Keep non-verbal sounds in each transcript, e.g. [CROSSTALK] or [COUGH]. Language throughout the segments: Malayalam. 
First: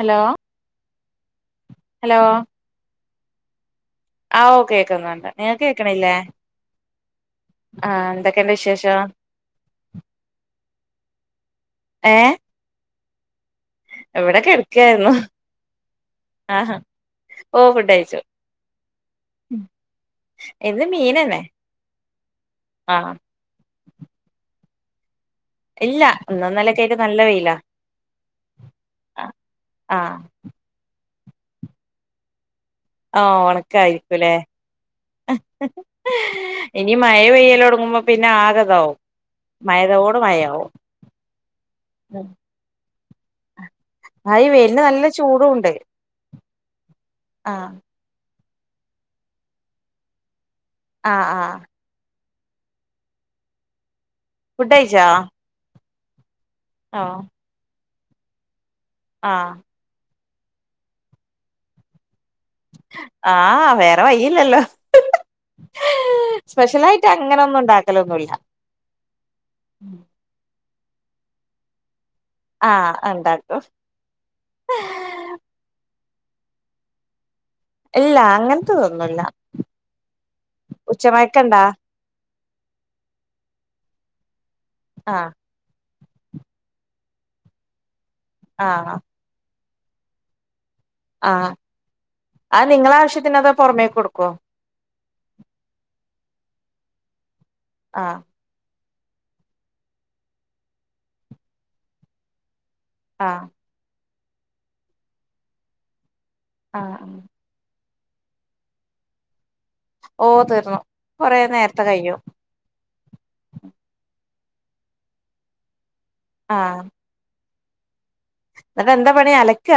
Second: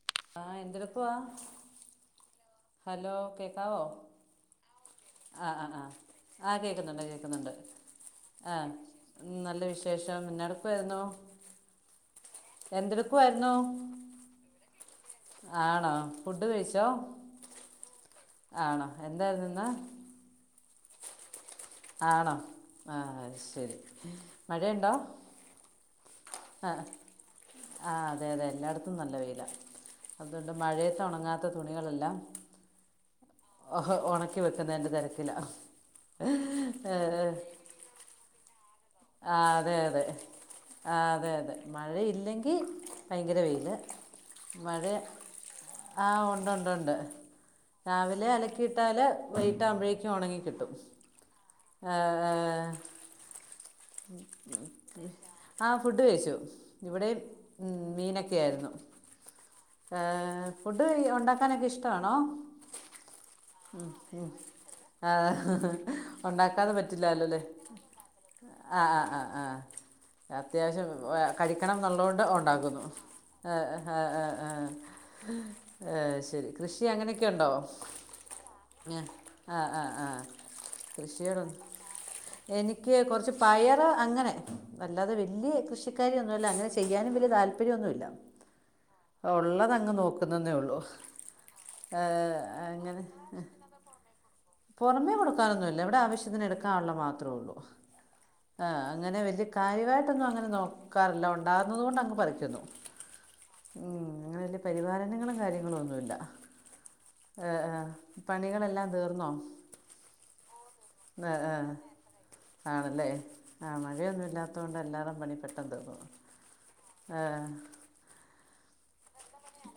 ഹലോ ആഹ് എന്തെടുക്കുവാ ഹലോ ഹലോ കേക്കാവോ ആഹ് ഓഹ് കേക്കുന്നുണ്ട് ആഹ് നിഅക്ക്‌ ആഹ് ആഹ് കേക്ണില്ലേ ആഹ് കേൾക്കുന്നുണ്ട് ആഹ് എന്തൊക്കെണ്ട് വിശേഷം ഉം നല്ല വിശേഷം പിന്നെടപോയിരുന്നോ ഏഹ് ന്തെടുക്കുആയിരുന്നു എവടെ കെട്ക്കായിരുന്നു ആണോ ഫുഡ് കഴിച്ചോ ഓ ഫുഡ് കഴിച്ചു ആണോ എന്തായിരുന്നു ഇന്ന് ഇന്ന് മീനന്നെ ആണോ ആ ആഹ് ശരി മഴണ്ടോ ഇല്ല ഇന്നും ഇന്നലെയൊക്കെ അഹ് ആയിട്ട് നല്ല വെയിലാ ആഹ് അതെ അതെ എല്ലായിടത്തും നല്ല ആ വെയില ആ അതുകൊണ്ട് മഴയത്തൊണങ്ങാത്ത തുണികളെല്ലാം ഓഹ് ഉണക്കായിരിക്കുല്ലേ ഒണക്കി വെക്കുന്നതിൻ്റെ തിരക്കിലാ ഇനി മഴ പെയ്യലൊടങ്ങുമ്പോ പിന്നെ ആഗതാവും ആഹ് അതെ അതെ ആഹ് അതെ അതെ മഴയില്ലെങ്കി ഭയങ്കര വെയ്ല് ആയി വെയ്ല്ന് നല്ല ചൂടുണ്ട് ആഹ് ഉണ്ട് ഉണ്ട് ഉണ്ട് ആഹ് രാവിലെ അലക്കിയിട്ടാലെ വെയ്ഇട്ട് ആഉമ്പഴേക്കു ഉണങ്ങി കിട്ടും ആഹ് ഹ ആഹ് അഹ് ആഹ് ഫുഡയ്ച്ചോ ആഹ് ഫുഡ് കഴിച്ചു ഇവിടെ ഉം മീനൊക്കെ ആയിരുന്നു ആഹ് ഏഹ് ഫുഡ് ഉണ്ടാക്കാനൊക്കെ ഇഷ്ടാണോ ആഹ് ഉം വേറെ ഉം വയ്യില്ലല്ലോ ആഹ് സ്പെഷ്യലായിട്ട് അങ്ങനെ ഒന്നും ഉണ്ടാക്കലൊന്നുല്ല ആഹ് ആഹ് ആഹ് ആഹ് അത്യാവശ്യം കഴിക്കണം ന്നുള്ളോണ്ട് ഒ ണ്ടാകുന്നു ആഹ് ഉണ്ടാക്കും എഹ് എഹ് എഹ് എഹ് ഏഹ് ശരി കൃഷി അങ്ങനെയൊക്കെ ഉണ്ടോ ഇല്ല ആ അങ്ങൻത്തെതൊന്നുല്ല കൃഷിയട എനിക്ക് കുറച്ച് പയർ അങ്ങനെ അല്ലാതെ ആഹ് വല്യ കൃഷ് ച്ചക്കായ ഒന്നുല്ല അങ്ങനെ ചെയ്യാനും വല്യ താല്പര്യന്നുല്ല ആഹ് അഹ് ഉള്ളതങ്ങ് നോക്കുന്നെന്നേ ഉള്ളു ആഹ് അങ്ങനെ പുറമേ കൊടുക്കോ പുറമേ കൊടുക്കാനൊന്നുല്ല ഇവിടെ ആവശ്യത്തിന് എടുക്കാനുള്ള മാത്ര ഉള്ളൂ ആഹ് ആഹ് അങ്ങനെ വല്യ കാര്യവായിട്ടൊന്നും അങ്ങനെ നോക്കാറില്ല ഉണ്ടാകുന്നതോണ്ട് അങ്ങ് പറിക്കുന്നു ആഹ് ഉം അങ്ങനെ വല്യ പരിപാലനങ്ങളും കാര്യങ്ങളുന്നുല്ല ആഹ് അഹ് ഏഹ് ഏഹ് പണികളെല്ലാം തീർന്നോ ഓഹ് തീർന്നു ന്നെ കൊറേ ഏഹ് നേരത്തെ കഴിയും ആണല്ലേ ആഹ് മഴയൊന്നുമ ഇല്ലാത്തത് കൊണ്ട് എല്ലാവരും പണി പെട്ടെന്ന് തക്കും ആഹ് ആഹ് എന്നിട്ട് എന്താ പണി അലക്ക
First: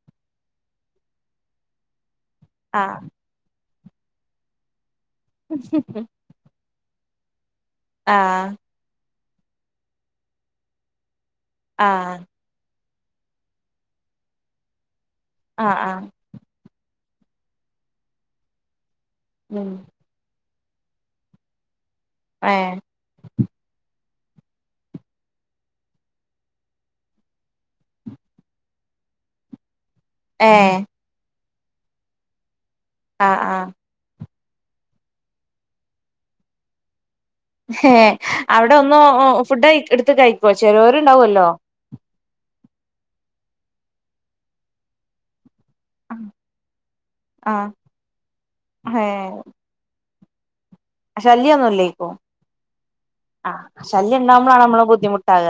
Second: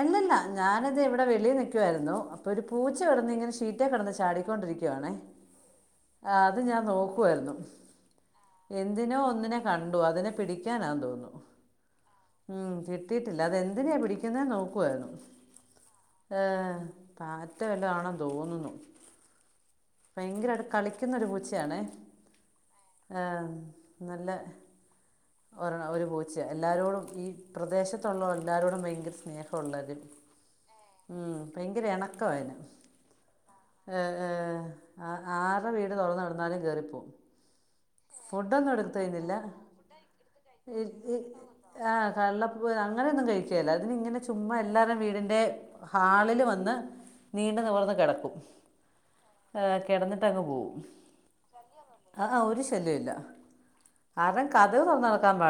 അല്ലല്ല ഞാനത് ഇവിടെ വെളി നിൽക്കുവായിരുന്നു അപ്പൊ ഒരു പൂച്ച ആഹ് കളന്ന് ഇങ്ങനെ ഇഷ് ചീറ്റ കിടന്ന് ചാടിക്കൊണ്ടിരിക്കവാണേ [UNINTELLIGIBLE] ആഹ് അത് ഞാൻ നോക്കുവായിരുന്നു ആഹ് എന്തിനോ ഒന്നിനെ കണ്ടു അതിനെ പിടിക്കാനാ തോന്നുന്നു ആഹ് ഉം കിട്ടിയിട്ടില്ല അതെന്തിനാ പിടിക്കുന്ന നോക്കുവായിരുന്നു ആഹ് ആഹ് ഏഹ് പാറ്റ വല്ലതണോ തോന്നുന്നു ഉം ഭയങ്കരായിട്ട് കളിക്കുന്നൊരു പൂച്ചയാണെ ഏഹ് ആഹ് നല്ല ഒരണ ഒരു പൂച്ച എല്ലാരോടും ഈ പ്രദേശത്തുള്ള എല്ലാരോടും ഭയങ്ക സ്നേഹമുള്ള ഏഹ് ഉം ഭയങ്കര എനക്കായിരുന്ന് ആഹ് ആഹ് ഏഹ് ഏഹ് ആരുടെ വീട് തൊറന്ന്‌ കെടന്നാലും കേറിപ്പോവും ഏഹ് അവിടെ ഒന്ന് ഫുഡ് എടുത്ത് കഴിക്കോ ചെലോരുണ്ടാവോല്ലോ ആഹ് കള്ളപ്പ അങ്ങനെയൊന്നും കഴിക്ക്കേല അതിന് ഇങ്ങനെ ചുമ്മാ എല്ലാരേം വീടിന്റെ ഹാളിൽ വന്ന് ആ നീണ്ട് നിവർന്ന് കെടക്കും ഹേ കെടന്നിട്ടങ് പോകും ശല്യൊന്നും ഇല്ലേയ്ക്കും ആഹ് ശല്യം ആരുടെയും ഉണ്ടാകുമ്പള് ആണ് നമ്മള് കതക് തുറന്ന് ബുദ്ധിമുട്ടാക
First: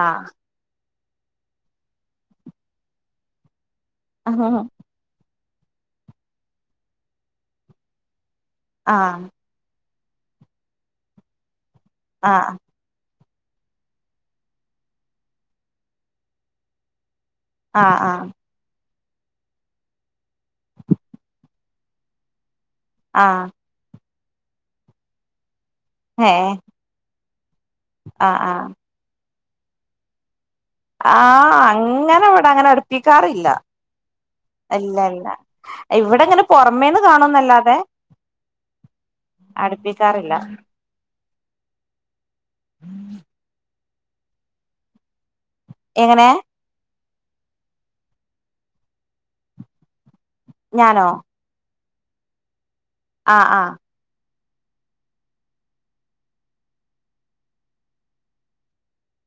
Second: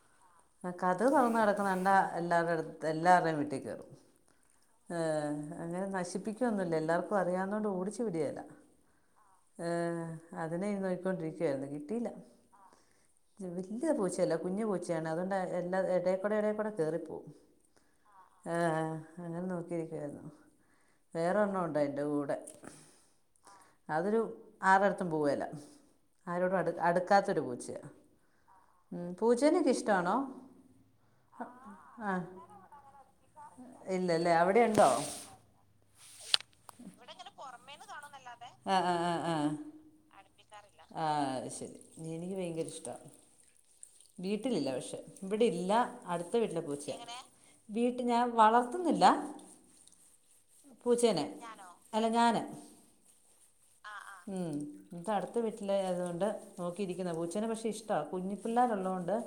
ആഹ് ആഹ് കതക് തൊറന്ന്‌ കെടക്കണ കണ്ടാ എല്ലാരുടെ എല്ലാവരുടെേയും വീട്ടിൽ ക കേറും ആഹാഹ ഏഹ് അങ്ങനെ നശിപ്പിക്കുവൊന്നുമല്ല എല്ലാർക്കും അറിയാവന്നോണ്ട് ഓടിച്ചു വിടിയേല ആഹ് ഏഹ് അതിനെ നോക്കി ക്കൊണ്ടിരിക്കുവായിരുന്നു കിട്ടിയില്ല ആഹ് വലിയ പൂച്ചയല്ല കുഞ്ഞു പൂച്ചയാണ് അതുകൊണ്ട് എല്ലാ എടേക്കൂടെ എടേക്കൂടെ കേറിപ്പോവും ആഹ് ആഹ് ഏഹ് അങ്ങനെ നോക്കിയിരിക്കുവായിരുന്നു വേറെ ഒരെണ്ണം ഉണ്ട്‌ എൻ്റെ കൂടെ ആഹ് അതൊരു ആരടത്തും പോവേല ഏ ആരോടും അടു അടുക്കാത്തൊരു പൂച്ചയാ ആ ആ ഉം പൂച്ചേന ഒക്കെ ഇഷ്ട്ടാണോ ആഹ് അങ്ങനെ ഇവിടെ അങ്ങനെ അടുപ്പിക്കാറില്ല ഇല്ലല്ലേ അവിടെ ഉണ്ടോ ഇല്ല ഇല്ല ഇവിടെ ഇങ്ങനെ പൊറമേന്ന് കാണന്നല്ലാതെ അടുപ്പിക്കാറില്ല ആഹ് ശരി എനിക്ക് ഭയങ്കര ഇഷ്ട വീട്ടിലില്ല പക്ഷെ ഇവിടെ ഇല്ല എങ്ങനെ അടുത്ത വീട്ടിലെ പൂച്ചയ വീട്ട് ഞാൻ വളർത്തുന്നില്ല ഞാനോ പൂച്ചേനെ അല്ല ഞാന് ആഹ് ആഹ് ഉം ഇമക്ക് അടുത്ത വീട്ടില ആയതുകൊണ്ട് നോക്കിയിരിക്കുന്ന പൂച്ചേനെ പക്ഷെ ഇഷ്ടമാ കുഞ്ഞി പിള്ളേരു ഉള്ളതുകൊണ്ട് [INAUDIBLE]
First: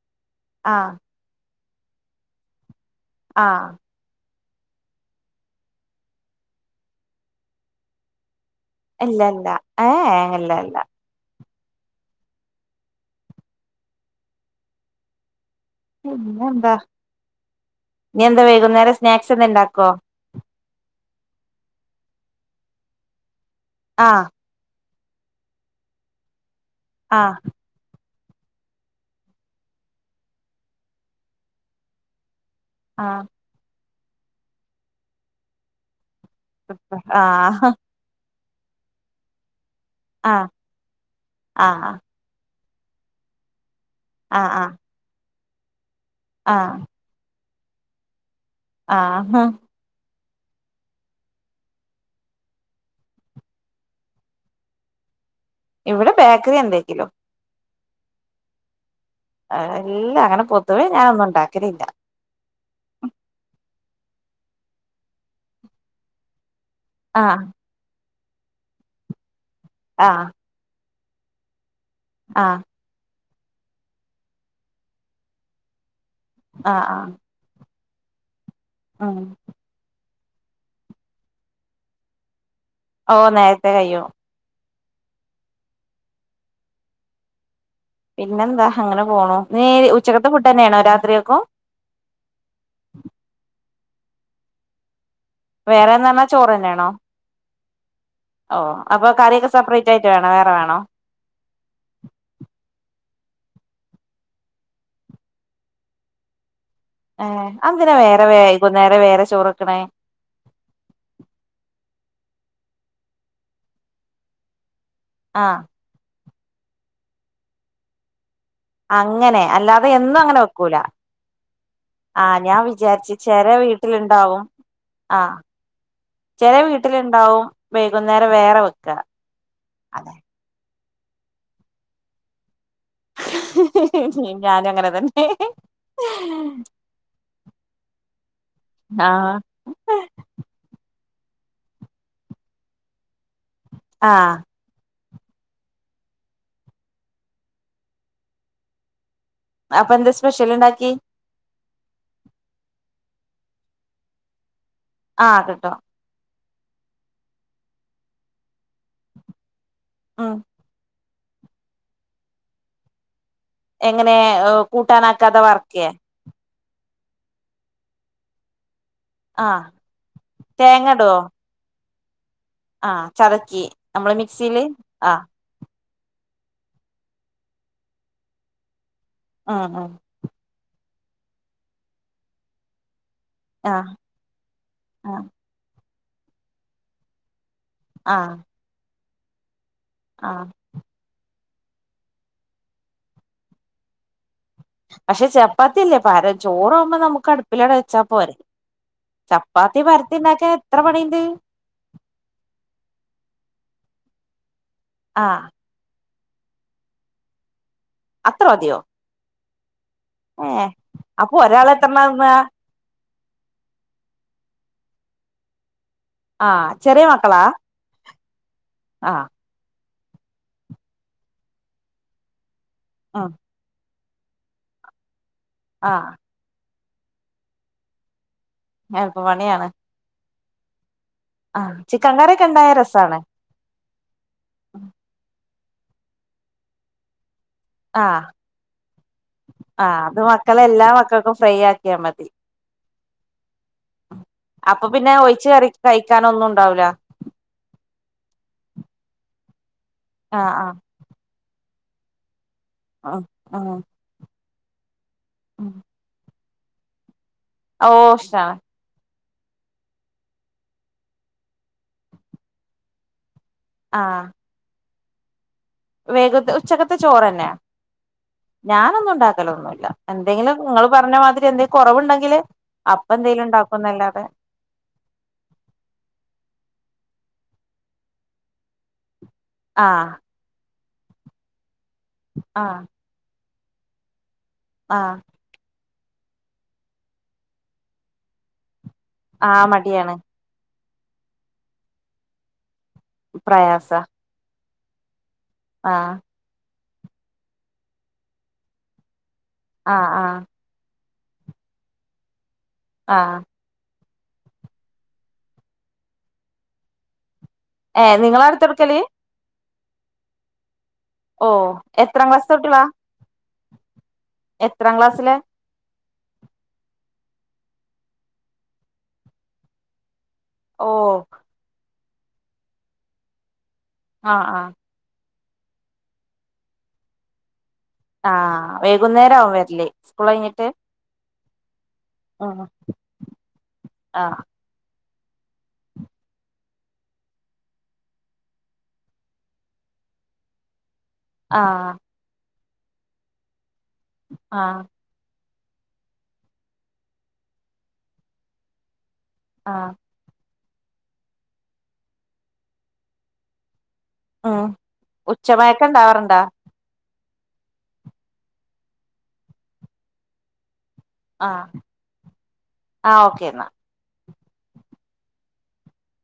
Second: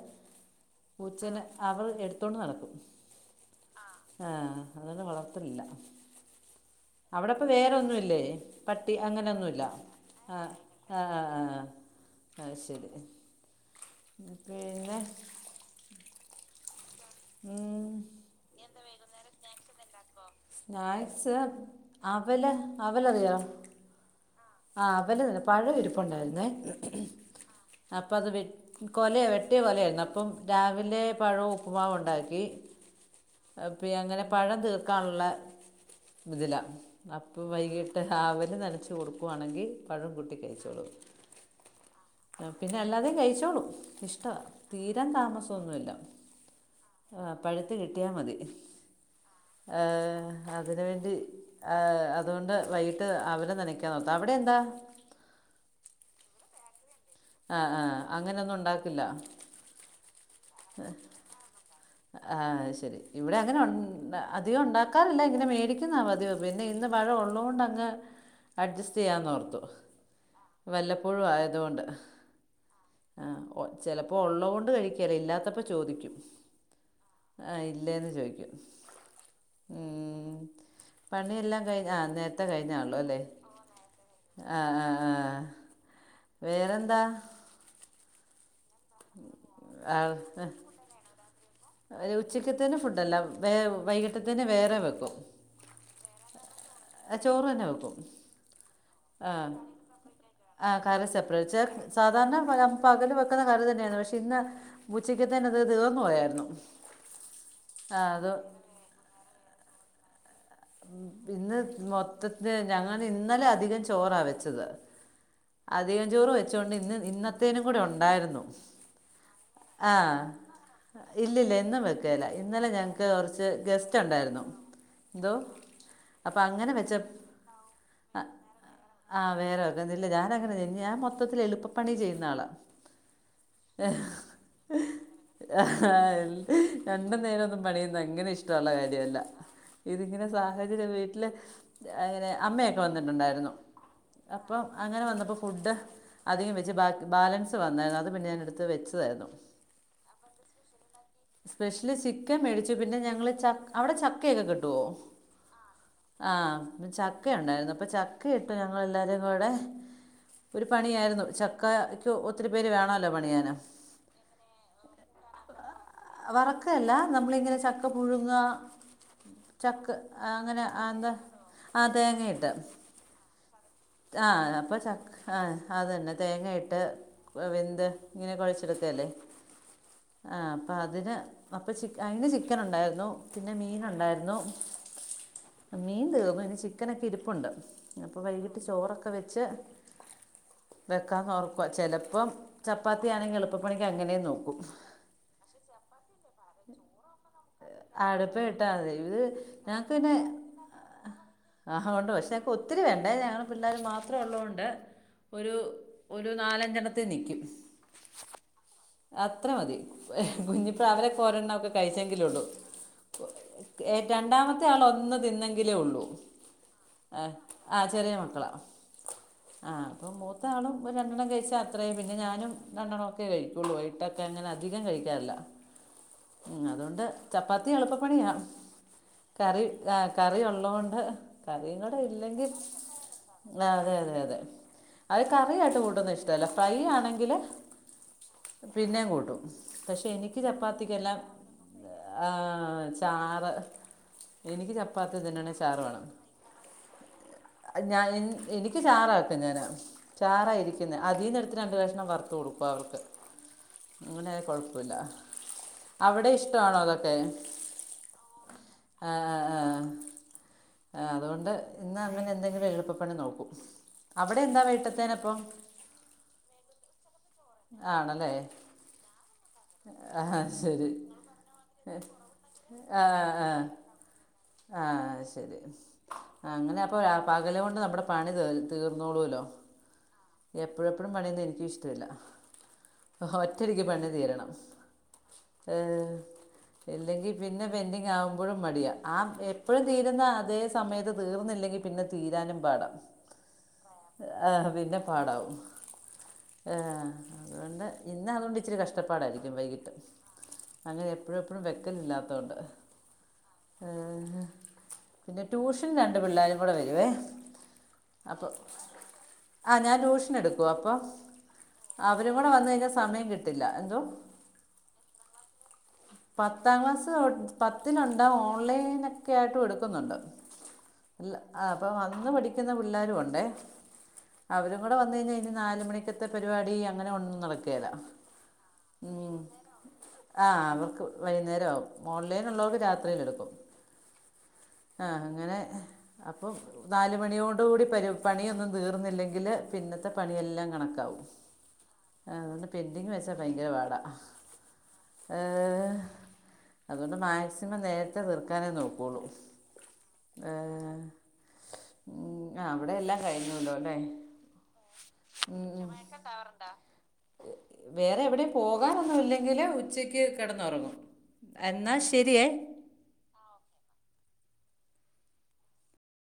ആഹ് പൂച്ചനെ അവൾ എടുത്തോണ്ട് നടക്കും ആഹ് ആഹ് അതന്നെ വളർത്ത്ണില്ല അവടെപ്പ വേറൊന്നുല്ലേ പട്ടി ഇല്ല ഇല്ല അങ്ങനൊന്നുല്ല ഏ ഇല്ല ആഹ് ഇല്ല അ ആ ആ ആഹ് ശരി പിന്നെ പിന്നെ എന്താ നീ എന്താ വൈകുംന്നേരം സ്നാക്സ് എന്തേലും ഇണ്ടാക്കോ സ്നാക്ക്സ് അവല് അവല് അറിയോ ആഹ് ആഹ് അവല് പഴം ഇരിപ്പുണ്ടാര്‌ന്നേ ആഹ് അപ്പ അത് വി കൊലേ വെട്ടേ കൊലേരുന്നു അപ്പം രാവിലെ പഴും ഉപ്പ്മാവ് ഉണ്ടാക്കി ആഹ് അപ്പി അങ്ങനെ പഴം തീർക്കാണ്ള്ള ഇതില അപ്പ ആഹ് വൈകി മറ്റേ രാവിലെ നനച്ച് കൊടുക്കുവാണെങ്കി പഴം കുട്ടി ആഹ് കഴിച്ചോളൂ പിന്നെ അല്ലാതിം കഴിച്ചോളും ഇഷ്ട ആഹ് ആഹ് തീരാൻ താമസൊന്നുല്ല ആഹ് ആഹ് പഴുത്ത് കിട്ടാമതി ആഹാ അതിനുവേണ്ടി അതുകൊണ്ട് വൈകിട്ട് അവൽ നന [UNINTELLIGIBLE] അവിടെ എന്താ ഇവടെ ബേക്ക്റി എന്തേക്കിലും ആ ആഹ അങ്ങനൊന്നും ഉണ്ടാക്കില്ല അല്ല അങ്ങനെ പൊതുവേ ഞാനൊന്നും ഉണ്ടാക്കലില്ല ആഹ് അഅ് ശരി ഇവിടെ അങ്ങനെ ഉ അധികം ഉണ്ടാക്കാറില്ല ഇങ്ങനെ മേടിക്കുന്നാ പതിവ് പിന്നെ ഇന്ന് പഴം ആഹ് ഉള്ളോണ്ട് അങ്ങ് അഡ്ജസ്റ്റ് ചെയ്യാനോർത്തു ആഹ് വല്ലപ്പോഴു ആയതുകൊണ്ട് ആഹ് ആഹ് ഒ ചലപ്പോ ഒള്ളോണ്ട് കഴിക്ക ഇല്ലാത്തപ്പോ ചോദിക്കും ആ ആഹ് ആഹ് ഇല്ലേന്ന് ചോയ്ക്കും ആഹ് ഉം പണിയെല്ലാം കഴിഞ്ഞ ആ നേരത്തെ കഴിഞ്ഞാള്ളോ ഓ ല്ലേ നേരത്തെ കഴിയും അ ആ ആ വേറെന്താ പിന്നെന്താ അങ്ങന പോണു നീ ആ ഉച്ചക്കത്തെ ഫുഡന്നെണോ രാത്രിയക്കും ഒരു ഉച്ചക്കത്തേന് ഫുഡല്ല വേ വൈകിട്ടത്തേന് വേറെ വെക്കും വേറെന്നറഞ്ഞാ ചോറ് ന്നെണോ ചോറന്നെ വെക്കും ഓ അപ്പോ കറിയൊക്കെ സപ്രറേറ്റ് ആയിറ്റ്‌ വേണോ വേറെ വേണോ നച്ചാ സാധാരണ പകല് വെക്ക്ന്ന കറിതന്നെണ് പക്ഷെ ഇന്ന് ഉൂച്ചക്ക് തെന്ന അത് തീർന്നു പോയായിരുന്നു ഏ അന്തിനാ ആ വേറെ അത് വൈകുന്നേരം വേറെ ചോറക്ക്ണേ ഇന്ന് മൊത്തത്തി ഞങ്ങൾ ഇന്നലെ അധികം ചോറാ വെച്ചത് ആഹ് അധികം ചോറ് വെച്ചൊണ്ട് ഇന്ന് ഇന്നത്തേനും കൂടി ഉണ്ടാരുന്നു അങ്ങനെ അല്ലാതെ എന്നും ആഹ് അങ്ങനെ വെക്കൂല ഇല്ലല്ല എന്നും വെക്കേല ആഹ് ഞാൻ ഇന്നലെ ഞ വിചാരിച്ച് കൊറച്ച് ചെല ഗസ്റ്റ് വീട്ടിലുണ്ടാവും ഉണ്ടാരുന്നു എന്തോ ആഹ് അപ്പൊ ചെല അങ്ങനെ വെച്ച വീട്ടിലുണ്ടാവും വൈകുന്നേരം വേറെ വെക്ക ആഹ് വേറോക്ക ഇ അതെ ഞാനങ്ങനെ ഞാൻ മൊ മൊത്തത്തിൽ എളുപ്പ പണി ചെയ്യുന്ന ആള ഞാനും അങ്ങനെ തന്നെ ആഹ് രണ്ടു നേരം ഒന്നും പണിയുന്ന അങ്ങനെ ഇഷ്ട ഇഷ്ടള്ള കാര്യല്ല ആഹ് ഇതിങ്ങനെ സാഹചര്യം വീട്ടില് അങ്ങനെ അമ്മയൊക്കെ വന്നിട്ടുണ്ടായിരുന്നു ആഹ് ഇപ്പം അങ്ങനെ വന്നപ്പോ ഫുഡ് അധികം വെച്ച് ബ ബാലൻസ് വന്നായിരുന്നു അത് പിന്നെ ഞാൻ എടുത്ത് വെച്ചതായിരുന്നു പ്പ എന്താ സ്പെഷ്യൽ ഇണ്ടാക്കി സ്പെഷ്യല് ചിക്കൻ മേടിച്ചു പിന്നെ ഞങ്ങള് ച അവിടെ ചക്കയൊക്കെ കിട്ടുവോ ആഹ് കിട്ടും ആഹ് ചക്ക ഉണ്ടായിരുന്നു അപ്പൊ ചക്ക ഇട്ടു ഞങ്ങ എല്ലാരും കുടെ ആഹ് ഒരു പണിയായിരുന്നു ചക്കയ്ക്ക ഒത്തിരി പേര് വേണല്ലോ പണിയാൻ എങ്ങനെ കൂട്ടാന ആക്കാതെ വർക്കെ വറക്കയല്ല നമ്മളിങ്ങനെ ചക്ക പുഴുങ്ങ ആഹ് ചക്ക് അങ്ങനെ തേങ്ങ എന്താ ഇടുവോ ആഹ് തേങ്ങയിട്ട് ആഹ് ചതക്കി നമ്മള് ആഹ് മിക്സിയില് അപ്പൊ ച ആഹ് അത്ന്നെ തേങ്ങ ഇട്ട് വന്ത് ഇങ്ങനെ കുഴച്ചെടുത്തല്ലേ ആഹ് ആഹ് ആഹ് അപ്പൊ അതിന് അപ്പൊ അതിന് ചിക്കൻ ഉണ്ടായിരുന്നു പിന്നെ മീൻ ആഹ് ഉണ്ടായിരുന്നു ആഹ് മീൻ തീർന്നു ഇനി ചിക്കൻ ഒക്കെ ഇരിപ്പുണ്ട് അപ്പോ വൈ ആഹ് ചോറൊക്കെ വെച്ച് ആഹ് വെക്കാന്ന് ഓർക്ക ചിലപ്പം ചപ്പാത്തിയാണെങ്കിൽ എളുപ്പണിക്ക് അങ്ങനെ നോക്കും പക്ഷെ ചപ്പാത്തില്ലേ പാര് ചോറ ആവുമ്പോ നമുക്ക് അടുപ്പില ടാ വെച്ചാ പോരെ അടുപ്പ് ഇട്ടാൽ മതി ഇത് ചപ്പാത്തി വരത്തിണ്ടാക്കെ എത്ര പണീണ്ട് ആഹ് കൊണ്ട് പക്ഷേനിക്ക് ഒത്തിരി വേണ്ട ഞങ്ങ പിള്ളേർ മാത്രേ ഉള്ളത്കൊണ്ട് ആഹ് ഒരു ഒരു നാലഞ്ചെണ്ണത്തി നിക്കും അത്ര മതിയോ അത്ര മതി ഏ ഞ്ഞിപ്പ അവരെ അപ്പൊ ഒരെണ്ണ ഒക്കെ ഒരാള് കഴിച്ചെങ്കിലും എത്രണ്ണാന്നാ ഉള്ളു ഏഹ് രണ്ടാമത്തെ ആൾ ഒന്ന് തിന്നെങ്കിലേ ഉള്ളൂ ആഹ് ചെറിയ മക്കളാ ആഹ് ചെറിയ മക്കളാ ആഹ് ആഹ് പ്പോ മൂത്ത ആളും രണ്ടെണ്ണം കഴിച്ചാൽ അത്രയും പിന്നെ ഞാനും രണ്ടെണ്ണം ഒക്കെ ആ കഴിക്കും കുള്ളൂ ഇട്ട തന്നെ അങ്ങനെ അധികം കഴിക്കാറില്ല ആഹ് അതൊണ്ട് ചപ്പാത്തി എളുപ്പ പണിയാണ് എൾപ പണിയാണ് ആഹ് കറി ഉള്ളോണ്ട് ആഹ് ചിക്കൻ കറിയൊക്കെ ഉണ്ടായ രസാണ് ആഹ് അതെ അതെ അതെ അത് കറിയായിട്ട് കൂട്ടന്നും ഇഷ്ടല്ല ഫ്രൈ ആണെങ്കില് ആഹ് പിന്നേ കൂട്ടും പക്ഷെ എനിക്ക് എല്ലാ ചപ്പാത്തിക്കെല്ലാം മക്കൾക്കും ഫ്രൈ ആക്കിയാ മതി ആഹ് ചാറ് എനിക്ക് അപ്പൊ പിന്നെ ചപ്പാത്തി ഒഴിച്ച് തിന്നണേൽ കറി ചാറ് വേണം കഴിക്കാന ഒന്നും ഉണ്ടാവില്ല ഞാൻ എനിക്ക് ചാറ വക്ക ഞൻ ആ ആ ചാറായിരിക്കു അതിന്ന എടുത്ത് രണ്ട കക്ഷണം വറത്ത കൊടുക്കും അവർക്ക് ആ ആ അങ്ങനെ കുഴപ്പല്ല അവിടെ ഇഷ്ടാണോ അതൊക്കെ ഓ ഇഷ്ടമാണ് ആഹ ആ ആ അതുകൊണ്ട് ഇന്ന് അങ്ങനെ എന്തെങ്കിലും എളുപ്പപ്പണി നോക്കും അവിടെ എന്താ വീട്ടത്തേന് അപ്പം വേഗ ഉച്ചകത്തെ ചോറ്ന്നെയ ആണല്ലേ ഞാനൊന്നും ഉണ്ടാക്കല ഒന്നുമല്ല ആ എന്തെങ്കിലും നിങ്ങള് ശരി പറഞ്ഞ മാതിരി എന്തെിലും കുറവുണ്ടെങ്കില് ആഹ ആഹ നല്ലാതെ ആ ശരി അങ്ങനെ അപ്പൊ പകല കൊണ്ട് നമ്മുടെ പണി ത തീർന്നോളൂല്ലോ ആ എപ്പോഴെപ്പോഴും പണിയെന്ന് എനിക്ക ഇഷ്ടമില്ല ആഹ ഒറ്റയടിക് പണി തീരണം ആ ഹേ ഇല്ലെങ്കിൽ പിന്നെ പെൻഡിങ് ആകുമ്പോഴും മടിയാണ് ആ എപ്പോഴും തീരുന്ന അതേ സമയത്ത് തീർന്നില്ലെങ്കി പിന്നെ തീരാനും പാടാ പ്രയാസ ആ പിന്നെ പാടാവും ആ ഏർ അതുകൊണ്ട് ഇന്ന് അതുകൊണ്ട് ഇച്ചിരി കഷ്ടപ്പാടായിരിക്കും വൈകിട്ട് ആഹ് ആഹ് അങ്ങനെ എപ്പൊഴുമെപ്പൊഴും വെക്കലില്ലാത്തൊണ്ട് ആ ആ പിന്നെ ട്യൂഷൻ രണ്ട് പിള്ളോരും കൂടെ വരുവേ ഏ് നിങ്ങളാ നിങ്ങള അപ്പോൾ ഇടത്ത് കൊടുക്കല്? ആ ഞാൻ ട്യൂഷൻ എടുക്കും അപ്പൾ ഓ എത്രാം അവരും കൂടെ ക്ലാസ്ത്തെ കുട്ടികളാ വന്നയ്കഴിഞ്ഞാൽ സമയം കിട്ടില്ല എന്തോ? എത്രാം ക്ലാസ്സില്? പത്താം ക്ലാസ്സ് പത്തിലുണ്ട ഓൺലൈന ഒക്കെ ആയിട്ടും എടുക്കുന്നുണ്ട് ഓ അല്ല ആ അപ്പൊ വന്ന് പഠിക്കുന്ന പിള്ളേരും ഉണ്ടേ ആഹ് ആഹ് അവരും ഇബടെ വന്ന് കഴിഞ്ഞാൽ ഇനി നാല് മണിക്കത്തെ പരിപാടി അങ്ങനെ ഒന്നും നടക്കേല്ല ആഹ് വൈകുന്നേരാകും വരല് സ്കൂൾ കഴിഞ്ഞിട്ട് വൈന്നേരാവും ഓൺലൈൻ ആഹ് ഉള്ളവർക്ക് രാത്രിയിലെടുക്കും ആഹ് ആ അങ്ങനെ അപ്പം നാല മണിയോണ്ട് കൂടി പ പണിയൊന്നും തീർന്നില്ലെങ്കില് പിന്നത്തെ പണിയെല്ലാം കണക്കാവും ആഹ അതോണ്ട് പെൻറിങ്ങ് വെച്ചാൽ ഭയങ്കര പാടാണ് ആ ഏ അതുകൊണ്ട് മാക്സിമം നേരത്തെ തീർക്കാനേ നോകൊള്ളൂ ആ ആ അവിടെ എല്ലാം കഴിഞ്ഞോലെ ല്ലേ ഉം ഉച്ച മയക്കം ഉണ്ടാവാറുണ്ടോ? വേറെ എവടെം പോകാനൊന്നും ഇല്ലെങ്കില് ഉച്ചക്ക് കിടന്നുറങ്ങും എന്നാ ശരിയേ ആ ഓക്കെ ന്നാ